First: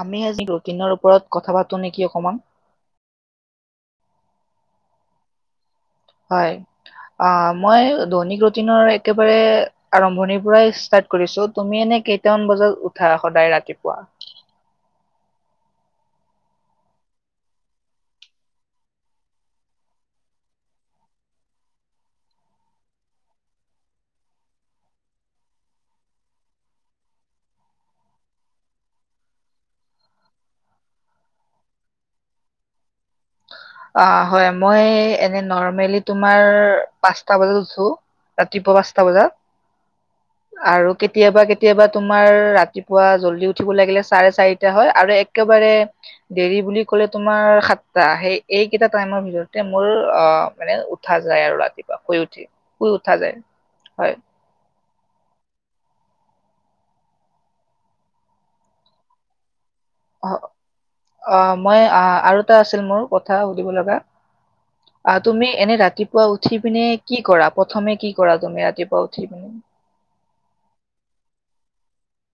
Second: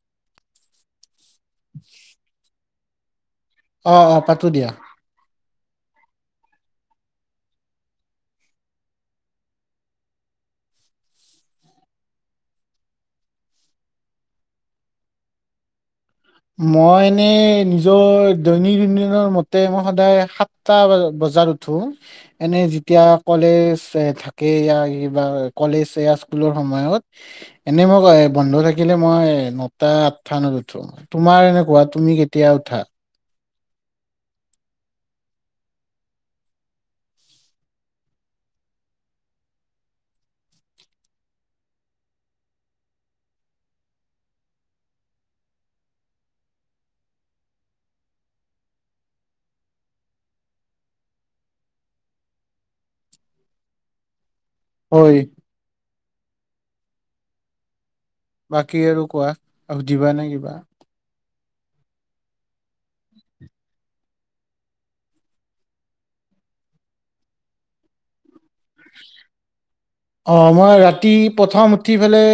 আমি আজি ৰুটিনৰ ওপৰত কথা পাতোঁ নেকি অকমান। অ' অ' পাতো দিয়া। হয়, আ মই দৈনিক ৰুটিনৰ একেবাৰে আৰম্ভণিৰ পৰাই ষ্টাৰ্ট কৰিছোঁ, তুমি এনে কেইটামান বজাত উঠা সদায় ৰাতিপুৱা? মই এনে নিজৰ দৈনন্দিনৰ মতে মই সদায় সাতটা বজাত উঠো, এনে যেতিয়া কলেজ থাকে বা কিবা কলেজ স্কুলৰ সময়ত এনে মই বন্ধ থাকিলে মই নটা আঠটা উঠো। তোমাৰ এনেকুৱা, তুমি কেতিয়া উঠা? অ'হয়, মই এনে নৰ্মেলি তোমাৰ পাঁচটা বজাত উঠো, ৰাতিপুৱা পাঁচটা বজাত। আৰু কেতিয়াবা কেতিয়াবা তোমাৰ ৰাতিপুৱা জল্দি উঠিব লাগিলে চাৰে চাৰিটা হয়, আৰু একেবাৰে দেৰি বুলি কলে তোমাৰ সাতটা, সেই এইকেইটা টাইমৰ ভিতৰতে মোৰ অ' মানে উঠা যায় আৰু ৰাতিপুৱা শুই উঠি শুই উঠা যায়। হয়। হয়। বাকী আৰু কোৱা [unintelligible] ‌‌ নে কিবা? অ' মই অ' আৰু টা আছিল মোৰ কথা, সুধিব লগা। অ' তুমি এনে ৰাতিপুৱা উঠি পিনে কি কৰা? প্ৰথমে কি কৰা? তুমি ৰাতিপুৱা উঠি পিনে - অ মই ৰাতি প্ৰথম উঠি পেলাই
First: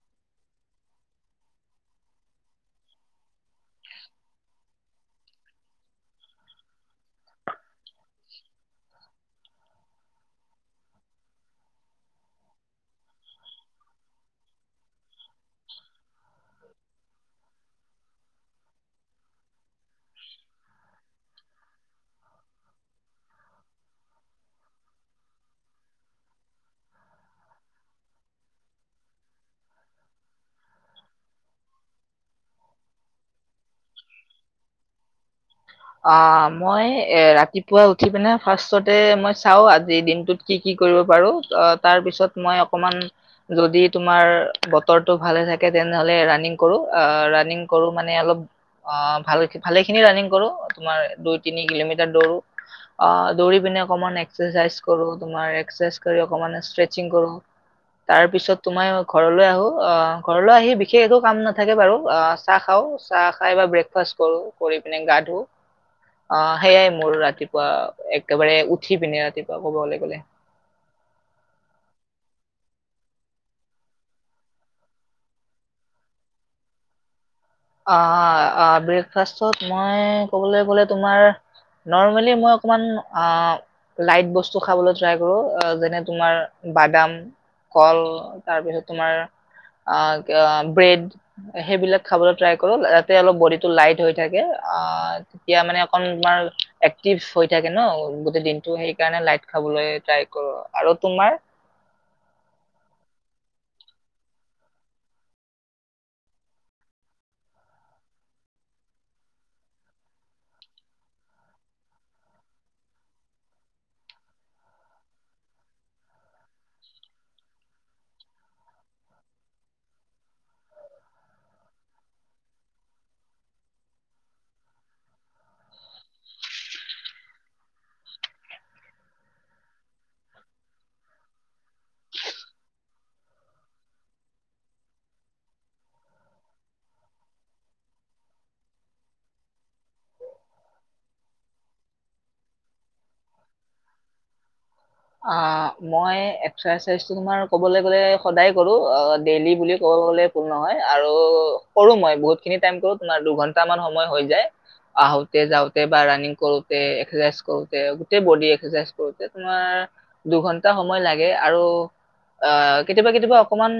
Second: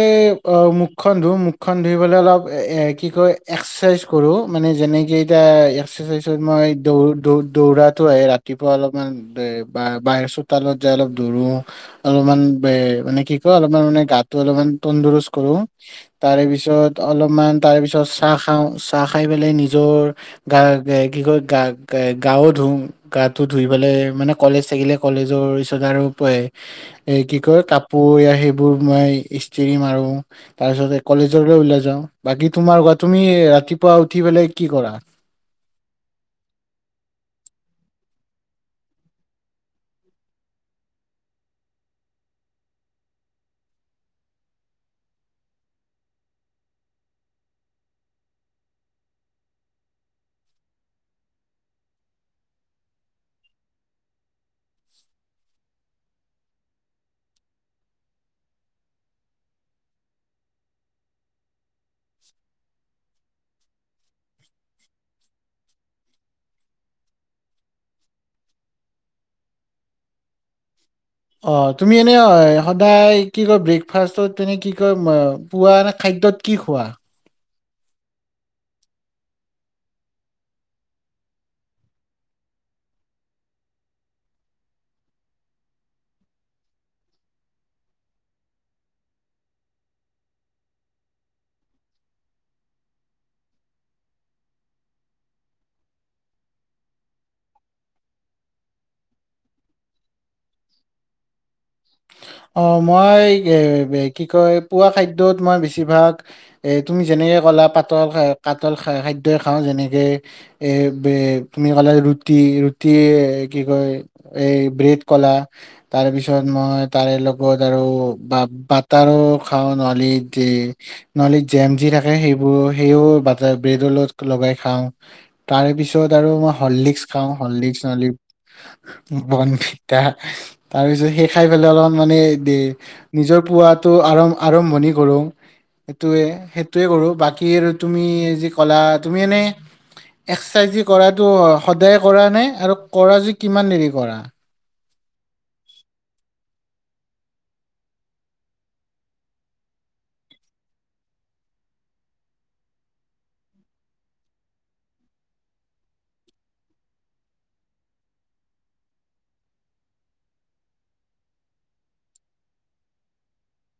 অ মুখখন ধুম, মুখখন ধুই পেলাই অলপ কি কয় এক্সাৰচাইজ কৰোঁ। মানে যেনেকে এতিয়া এক্সাৰচাইজত মই দৌৰো দৌ দৌৰাটো আহে ৰাতিপুৱা অলপমান বাহ চোতালত যাই অলপ দৌৰোঁ। অলপমান- বে মানে কি কয়, অলপমান মানে গাটো অলপমান তন্দুৰস্ত কৰোঁ। তাৰে পিছত অলপমান তাৰ পিছত চাহ খাওঁ, চাহ খাই পেলাই নিজৰ গা কি কয় গা গাৱো ধুওঁ, গাটো ধুই পেলাই মানে কলেজ থাকিলে কলেজৰ পিছত আৰু এ কি কয়, কাপোৰ সেইবোৰ মই ইস্ত্ৰি মাৰো। তাৰছতে কলেজলৈ ওলাই যাওঁ। বাকী তোমাৰ কোৱা, তুমি ৰাতিপুৱা উঠি পেলাই কি কৰা? অ মই এ ৰাতিপুৱা উঠি পিনে ফাৰ্ষ্টতে মই চাও আজি দিনটোত কি কি কৰিব পাৰো, তাৰপিছত মই অকমান যদি তোমাৰ বতৰটো ভালে থাকে তেনেহলে ৰানিং কৰো। আহ ৰানিং কৰো মানে অলপ ভাল ভালেখিনি ৰানিং- কৰোঁ। তোমাৰ দুই তিনি কিলোমিটাৰ দৌৰো। অ দৌৰি পিনে অকমান এক্সাৰচাইজ কৰো, তোমাৰ এক্সাৰচাইজ কৰি তোমাৰ ষ্টেচিং কৰো, তাৰ পিছত তোমাৰ ঘৰলৈ আহো, আ ঘৰলৈ আহি বিশেষ একো কাম নাথাকে বাৰু, আ চাহ খাওঁ, চাহ খাই ব্ৰেকফাষ্ট কৰো, কৰি পিনে গা ধু- ধুও। আহ সেইয়াই মোৰ ৰাতিপুৱা একেবাৰে উঠি পিনে ৰাতিপুৱা কবলে গলে। অহ, তুমি, অই, এনে সদায় কি কয় ব্ৰেকফাষ্টত তেনে কি কয়, ম, পোৱাৰ খাদ্যত কি খোৱা? আ, আ ব্ৰেকফাষ্টত মই কবলৈ গলে তোমাৰ, নৰ্মেলি মই অকমান আ লাইট বস্তু খাবলৈ ট্ৰাই কৰো, যেনে তোমাৰ বাদাম, কল, তাৰপিছত তোমাৰ আ ব্ৰেড সেইবিলাক খাবলৈ ট্ৰাই কৰো। ত অলপ বডিটো লাইত হৈ থাকে। আহ তেতিয়া মানে অকন তোমাৰ একটিভ হৈ থাকে ন গোটেই দিনটো, সেইকাৰনে লাইট খাবলৈ টাই কৰো। আৰু তোমাৰ? অহ, মই কি কয় পোৱা খাদ্যত মই বেছিভাগ এ তুমি যেনেকে ক'লা পাতল পাতল খাদ্যই খাওঁ যেনেকে এ, বে, তুমি ক'লা ৰুটি-ৰুটি কি কয় এই ব্ৰেড ক'লা, তাৰ পিছত মই তাৰে লগত আৰু বা-বাটাৰো খাওঁ, নহলি, যে, নহলি জেম যি থাকে সেইবোৰ সেইও বাটাৰ ব্ৰেডৰ লগ লগাই খাওঁ। তাৰে পিছত আৰু মই হললিক্স খাওঁ, হলিক্স ন বৰ্ণভিতা তাৰ পিছত খাই পেলাই অলপ মানে দে, নিজৰ পোৱাতো আৰম্ভণি কৰোঁ, সেইটোৱে সেইটোৱে কৰোঁ। বাকী আৰু তুমি যি ক'লা তুমি এনে এক্সাৰচাইজ যি কৰাটো সদায় কৰা নে আৰু কৰা য কিমান দেৰি কৰা? আ মই এক্সাৰচাইজ তোমাৰ কবলৈ গলে সদায় কৰো, অ ডেইলি বুলি ক'বলৈ গলে ভূল নহয়। আৰু কৰো মই বহুতখিনি টাইম কৰো তোমাৰ দুঘন্টা মান সময় হৈ যায়। আহোতে যাওঁতে বা ৰানিং কৰোতে, এক্সাৰচাইজ কৰোতে, গোটেই বডি এক্সাৰচাইজ কৰোতে তোমাৰ দুঘন্টা সময় লাগে। আৰু আহ কেতিয়াবা কেতিয়াবা অকমান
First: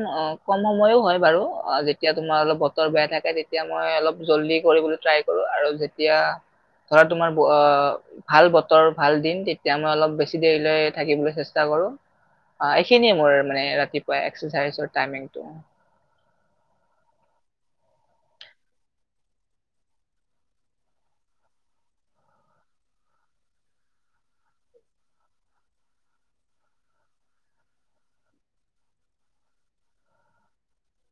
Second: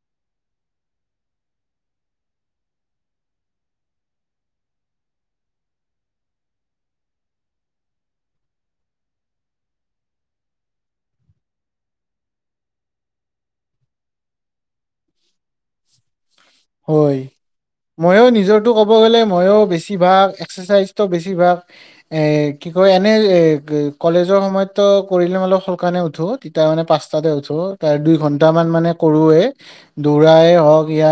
কম সময়ো হয় বাৰু, যেতিয়া তোমাৰ অলপ বতৰ বেয়া থাকে তেতিয়া মই অলপ জলদি কৰিবলৈ ট্ৰাই কৰো। আৰু যেতিয়া ধৰা তোমাৰ ভাল বতৰ ভাল দিন তেতিয়া মই অলপ বেছি দেৰিলৈ থাকিবলৈ চেষ্টা কৰো। আ এইখিনিয়ে মোৰ মানে ৰাতিপুৱা এক্সাৰচাইজৰ টাইমিংটো। হয়। ময়ো নিজৰটো ক'ব গ'লে ময়ো বেছিভাগ এক্সাৰচাইজটো বেছিভাগ এহ, কি কয় এনে এহ, গে, কলেজৰ সময়ততো কৰিলে অলপ সলকানে উঠোঁ। তিয়া মানে পাঁচটাতে উঠো, তাৰ দুই ঘন্টামান মানে কৰোঁৱেই, দৌৰায় হওক য়া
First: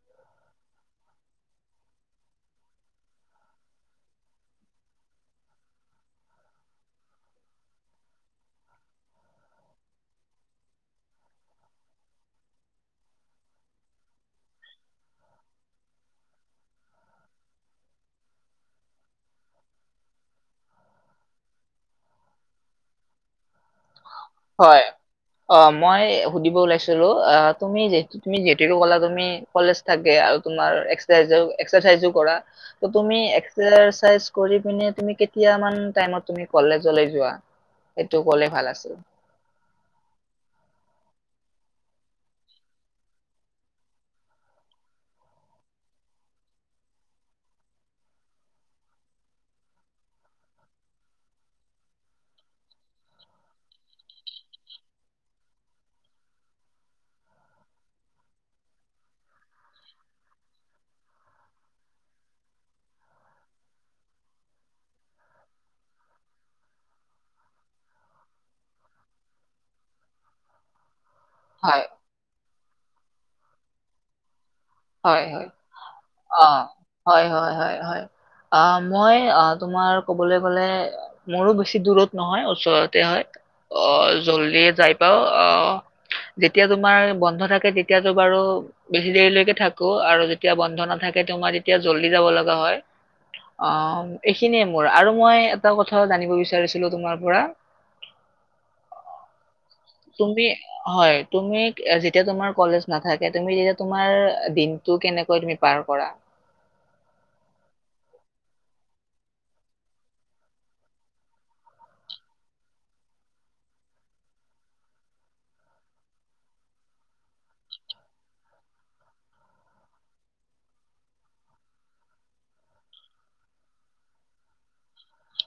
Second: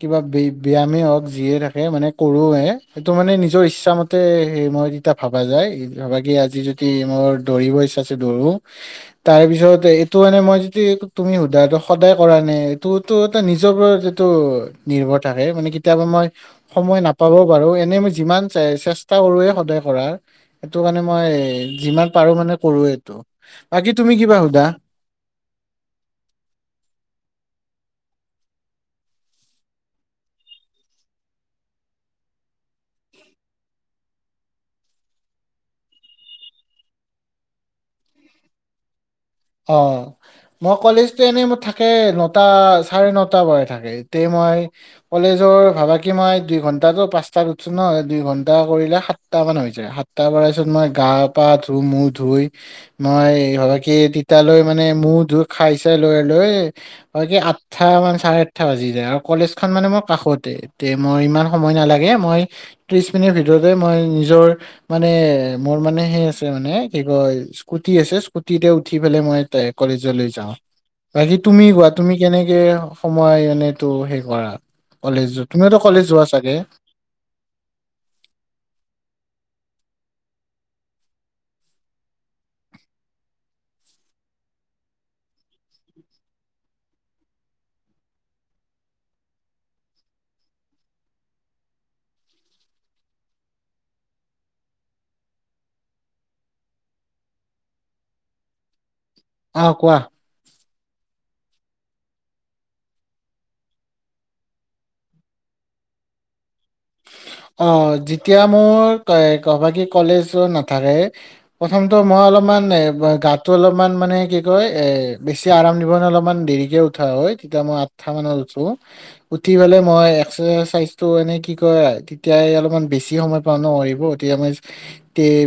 কিবা বি-ব্যামে হওঁক, যিয়ে থাকে মানে কৰোৱে। সটো মানে নিজৰ ইচ্ছা মতে সে মই তেতিয়া ভবা যায় ভাবা কি আজি যদি মোৰ দৌৰিব ইচ্ছা আছে দৌৰোঁ। তাৰ পিছত এইটো মানে মই যদি তুমি সোধাটো সদায় কৰা নাই? এইটোতো এটা নিজৰ [unintelligible] টো নিৰ্ভৰ থাকে, মানে কেতিয়াবা মই সময় নাপাবও পাৰো। এনে মই যিমান চেষ্টা কৰোৱে সদায় কৰাৰ, এইটো কাৰণে মই যিমান পাৰো মানে কৰোৱেই এইটো। বাকী তুমি কিবা সোধা হয়। অ মই সুধিব ওলাইছিলো অ তুমি যে তুমি যে যিটো ক'লা তুমি কলেজ থাকে, আৰু তোমাৰ এক্সট্ৰা জব, এক্সাৰচাইজ ও কৰা, ত তুমি এক্সাৰচাইজ কৰি পিনে তুমি কেতিয়া মান টাইমত তুমি কলেজলে যোৱা? সেইটো কলে ভাল আছিল। অ মই কলেজটো এনেই মোৰ থাকে নটা চাৰে নটা পৰাই থাকে এতি মই কলেজৰ ভাবাকি মই দুইঘন্টাতো পাঁচটাত উঠছো ন দুইঘন্টা কৰিলে সাতটা মান হৈ যায় সাতটা পৰা পিছত মই গা পা ধু মুখ ধুই মই ভাবা কি এতালৈ মানে মো ধুই খাই চাই লৈ লৈ হয় কি আঠটা মান চাৰে আঠটা বাজি যায় আৰু কলেজ খন মানে মোৰ কাষতে এ মই ইমান সময় নালাগে মই ত্ৰিশ মিনিট ভিতৰতে মই নিজৰ মানে মোৰ মানে সেই আছে মানে কি কয় স্কুটি আছে স্কুটিতে উঠি পালাই মই কলেজলৈ যাওঁ বাকী তুমি হয় কোৱা তুমি কেনে সময় এনে তো সেই কৰা হয় কলেজ হয় তুমিওতো কলেজ যোৱা অ চাগে হয় হয় হয় হয় আ মই আ তোমাৰ কবলৈ গলে মোৰো বেছি দূৰত নহয় ওচৰতে হয় অ জল্দিয়ে যাই পাও অ যেতিয়া তোমাৰ বন্ধ থাকে তেতিয়াাতো বাৰু বেছি দেৰিলৈকে থাক আৰু যেতিয়া বন্ধ নাথাকে তোমাৰ তেতিয়া জল্দি যাব লগা হয় আহ এইখিনিয়ে মোৰ আৰু মই এটা কথা জানিব বিচাৰিছিলো তোমাৰ পৰা আহ কোৱা তুমি হয় তুমি যেতিয়া তোমাৰ কলেজ নাথাকে তুমি যেতিয়া তোমাৰ দিনতটো কেনেকৈ তুমি পাৰ কৰা অ যেতিয়া মোৰ কবাকি কলেজত নাথাকে প্ৰথমটো মই অলপমান গাটো অলপমান মানে কি কয় এ বেছি আৰাম দিব অলপমান দেৰিকে উঠা হয় তেতিয়া মই আঠটা মানত উঠো, উঠি পেলাই মই এক্সাইজ টো এনে কি কয় তেতিয়াই অলপমান বেছি সময় পাওঁ ন সেইবোৰ [unintelligible]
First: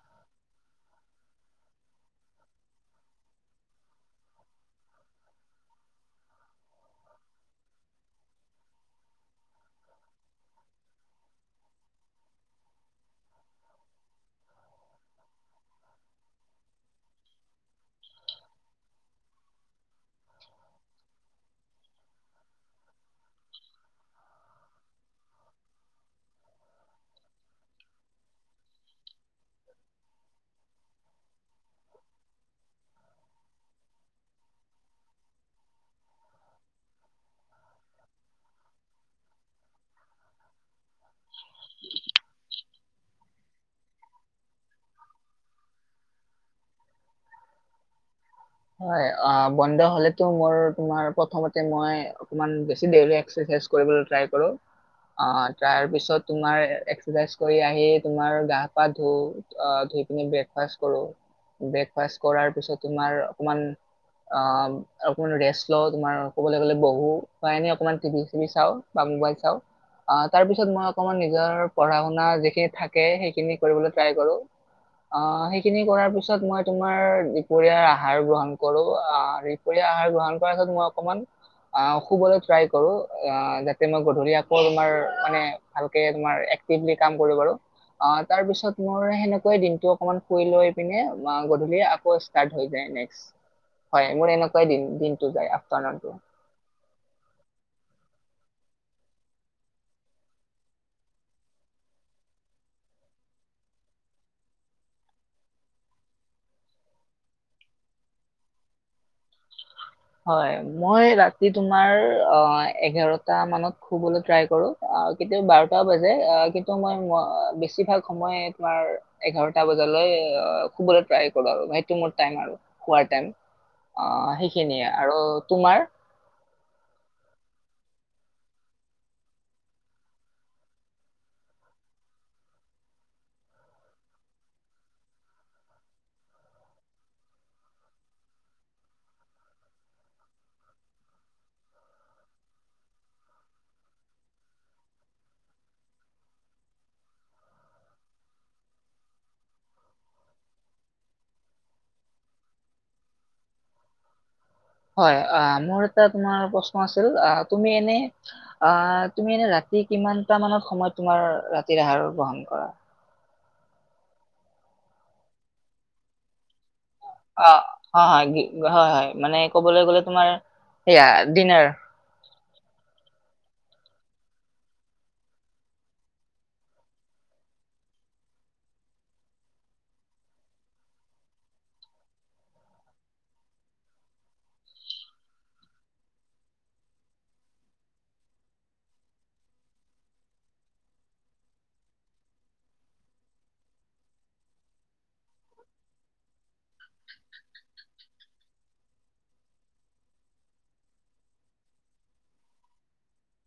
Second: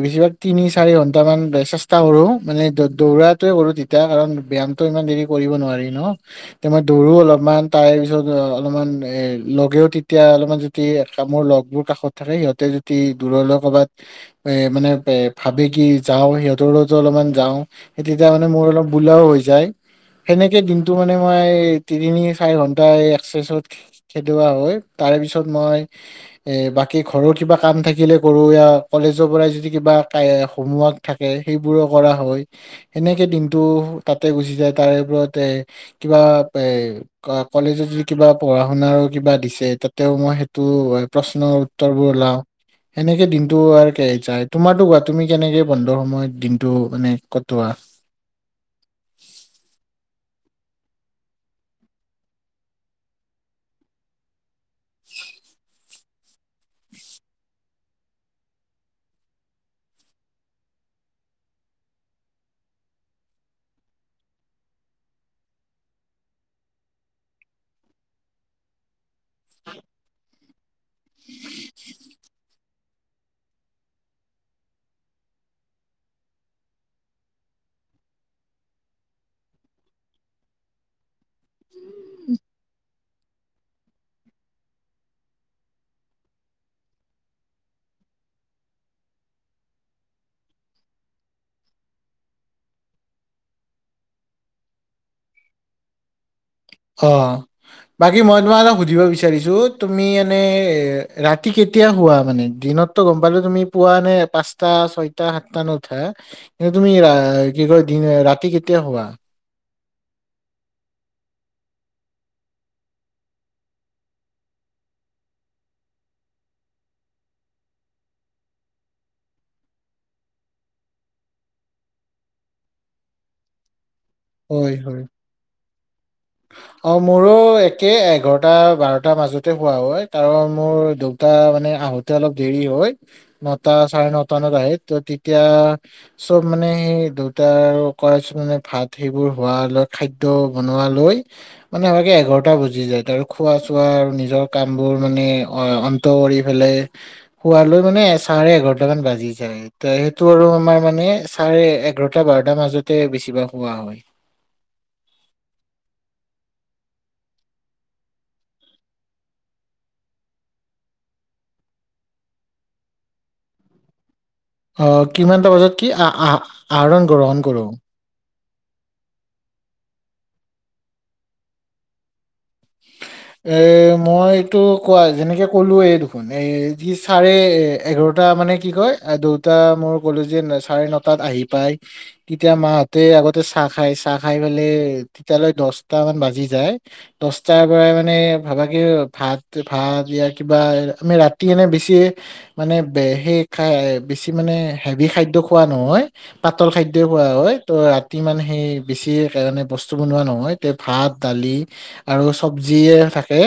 বেছিভাগ তিনি চাৰি ঘন্টামান চেষ্টা কৰো মানে দৌৰাটোৱে কৰো তেতিয়া কাৰণ ব্যয়ামটো ইমান দেৰি কৰিব নোৱাৰি ন তেতিয়া মই দৌৰো অলপমান তাৰ পিছত অলপমান এ লগেও তেতিয়া অলপমান যদি একামোৰ লগ মোৰ কাষত থাকে সিহতে যদি দূৰলৈ কৰবাত এ মানে ভাবে কি যাওঁ সিহঁতৰ লগতো অলপমান যাওঁ স তেতিয়া মানে মোৰ অলপ বোলাও হৈ যায় সেনেকে দিনটো মানে মই তিনি চাৰি ঘন্টা এক্চাইজ খেলোৱা হয় তাৰে পিছত মই এ বাকী ঘৰৰ কিবা কাম থাকিলে কৰো কলেজৰ পৰাই যদি কিবা হোমৱৰ্ক থাকে সেইবোৰো কৰা হয় সেনেকে দিনটো তাতে গুচি যায় তাৰে ওপৰত এ কিবা এ কলেজত যদি কিবা পঢ়া শুনাৰো কিবা দিছে তাতেও মই সেইটো প্ৰশ্নৰ উত্তৰবোৰ ওলাও সেনেকে দিনটো যাই তোমাৰো কোৱা তুমি কেনেকে বন্ধৰ সময়ত দিনটো মানে কটোৱা হয় অ বন্ধ হলেতো মোৰ তোমাৰ প্ৰথমতে মই অকমান বেছি দেৰিলৈকে এক্সাইজ কৰিবলে ট্ৰাই কৰো অ তাৰ পিছত তোমাৰ এক্সাৰচাইজ কৰি আহি তুমাৰ গা পা ধুও আহ ধুই পিন ব্ৰেকফাষ্ট কৰো ব্ৰেকফাষ্ট কৰাৰ পিছত তোমাৰ অকমান আহ অকমান ৰেষ্ট লওঁ তোমাৰ কবলৈ গলে বহু বা এনে অকমান টিভি চি চাওঁ বা মোবাইল চাওঁ আহ তাৰ পিছত মই অকমান নিজৰ পঢ়া শুনা যিখিনি থাকে সেইখিনি কৰিবলৈ ট্ৰাই কৰো আহ সেইখিনি কৰাৰ পিছত মই তোমাৰ দুপৰীয়া আহাৰ গ্ৰহণ কৰো আহ দুপৰীয়া আহাৰ গ্ৰহণ কৰাৰ পাছত মই অকমান অ শুবলৈ ট্ৰাই কৰো তাতে মই গধুলী আকৌ তোমাৰ মানে ভালকে তোমাৰ একটিভলি কাম কৰো আৰু তাৰ পিছত মোৰ দিনটো শুই লৈ পিনে গধুলী আকৌ ষ্টাৰ্ট হৈ যায় দে নেক্স হয় মোৰ এনেকুৱাই দিনটো যায় আফটাৰ নোনটো অ বাকী মই তোমাক এটা সুধিব বিচাৰিছো তুমি এনে ৰাতি কেতিয়া শুৱা মানে দিনতো গম পালো তুমি পুৱা নে পাঁচটা ছয় সাতটা ন উঠা কিন্তু তুমি কি কয় ৰাতি কেতিয়া শুৱা হয় মই ৰাতি তোমাৰ হয় খিনিয়ে হয় আৰু তোমাৰ অ মোৰো একে এঘাৰটা বাৰটাৰ মাজতে শুৱা হয় কাৰণ মোৰ দেউতা মানে আহোতে অলপ দেৰি হয় নটা চাৰে নট মানত আহে ত তেতিয়া চব মানে সেই দেউতাৰ কৰাইচোন মানে ভাত সেইবোৰ হোৱা লৈ খাদ্য বনোৱ লৈ মানে আমে এঘাৰটা বজি যায় ত আৰু খোৱা চোৱা আৰু নিজৰ কাম বোৰ মানে অ অন্ত কৰি পেলাই হুৱ লৈ মানে চাৰে এঘাৰটা মান বাজি যায় ত সেইটো আৰু আমাৰ মানে চাৰে এঘাৰটা বাৰটাাৰ মাজতে বেছিভা খোৱা হয় হয় অ মোৰ এটা তোমাৰ প্ৰশ্ন আছিল আ তুমি এনে আ তুমি এনে ৰাতি কিমানটা মানত সময় তোমাৰ ৰাতিৰ আহাৰ গ্ৰহন কৰা অ কিমানটা বাজত কি আহ আহা আহৰণ গ্ৰহণ অ, কৰোঁ হয়, হয়, গি- হয় হয় মানে ক'বলৈ গ'লে তোমাৰ সেয়া ডিনাৰ এ মই এইটো কোৱা যেনেকে কলোৱে দেখোন এ যি চাৰে এ এঘাৰটা মানে কি কয় দুয়টা মই কলো যে চাৰে নটাত আহি পায় তেতিয়া মাহঁতে আগতে চাহ খাই চাহ খাই পেলাই তেতিালৈ দহটা মান বাজি যায় দ তাৰ পৰা মানে ভাবা কি ভাত ভাত ইয়াৰ কিবা আমি ৰাতি এনে বেছি মানে সেই খাই বেছি মানে হেভি খাদ্য খোৱা নহয় পাতল খাদ্যই খোৱা হয় ত ৰাতি মানে সেই বেছি মানে বস্তু বনোৱা নহয় এ ভাত দালি আৰু চব্জিয়ে থাকে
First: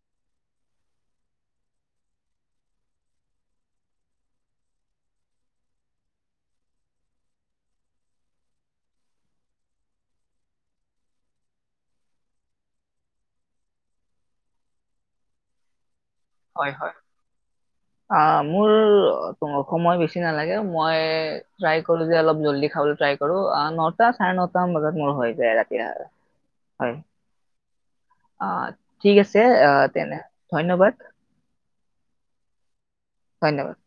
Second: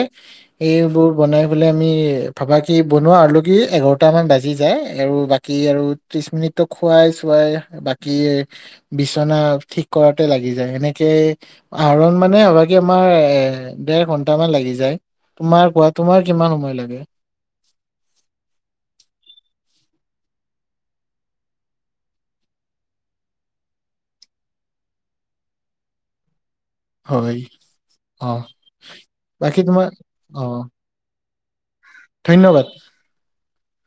এইবোৰ বনাই পেলাই আমি ভাবাাকি বনোৱা আল কি এঘাৰটামান বাজি যায় আৰু বাকী আৰু ত্ৰিছ মিনিটটো খুৱাই চোৱাই বাকী বিচনা ঠিক কৰাতে লাগি যায় সেনেকৈ আহৰণ মানে ভাবাাকি আমাৰ দেৰ ঘন্টা মান লাগি যায় তুমাৰ কাত হয় হয় অ মোৰ তম সময় বেছি নালাগে মই ট্ৰাই কৰলো যে অলপ জল্দি খাবলৈ ট্ৰাই কৰো নটা চাৰে নটা মান বজাত মোৰ হৈ যায় ৰাতি হয় অ ঠিক আছে বাকী আহ তোমাৰ তেনে অ ধন্যবাদ ধন্যবাদ। ধন্যবাদ।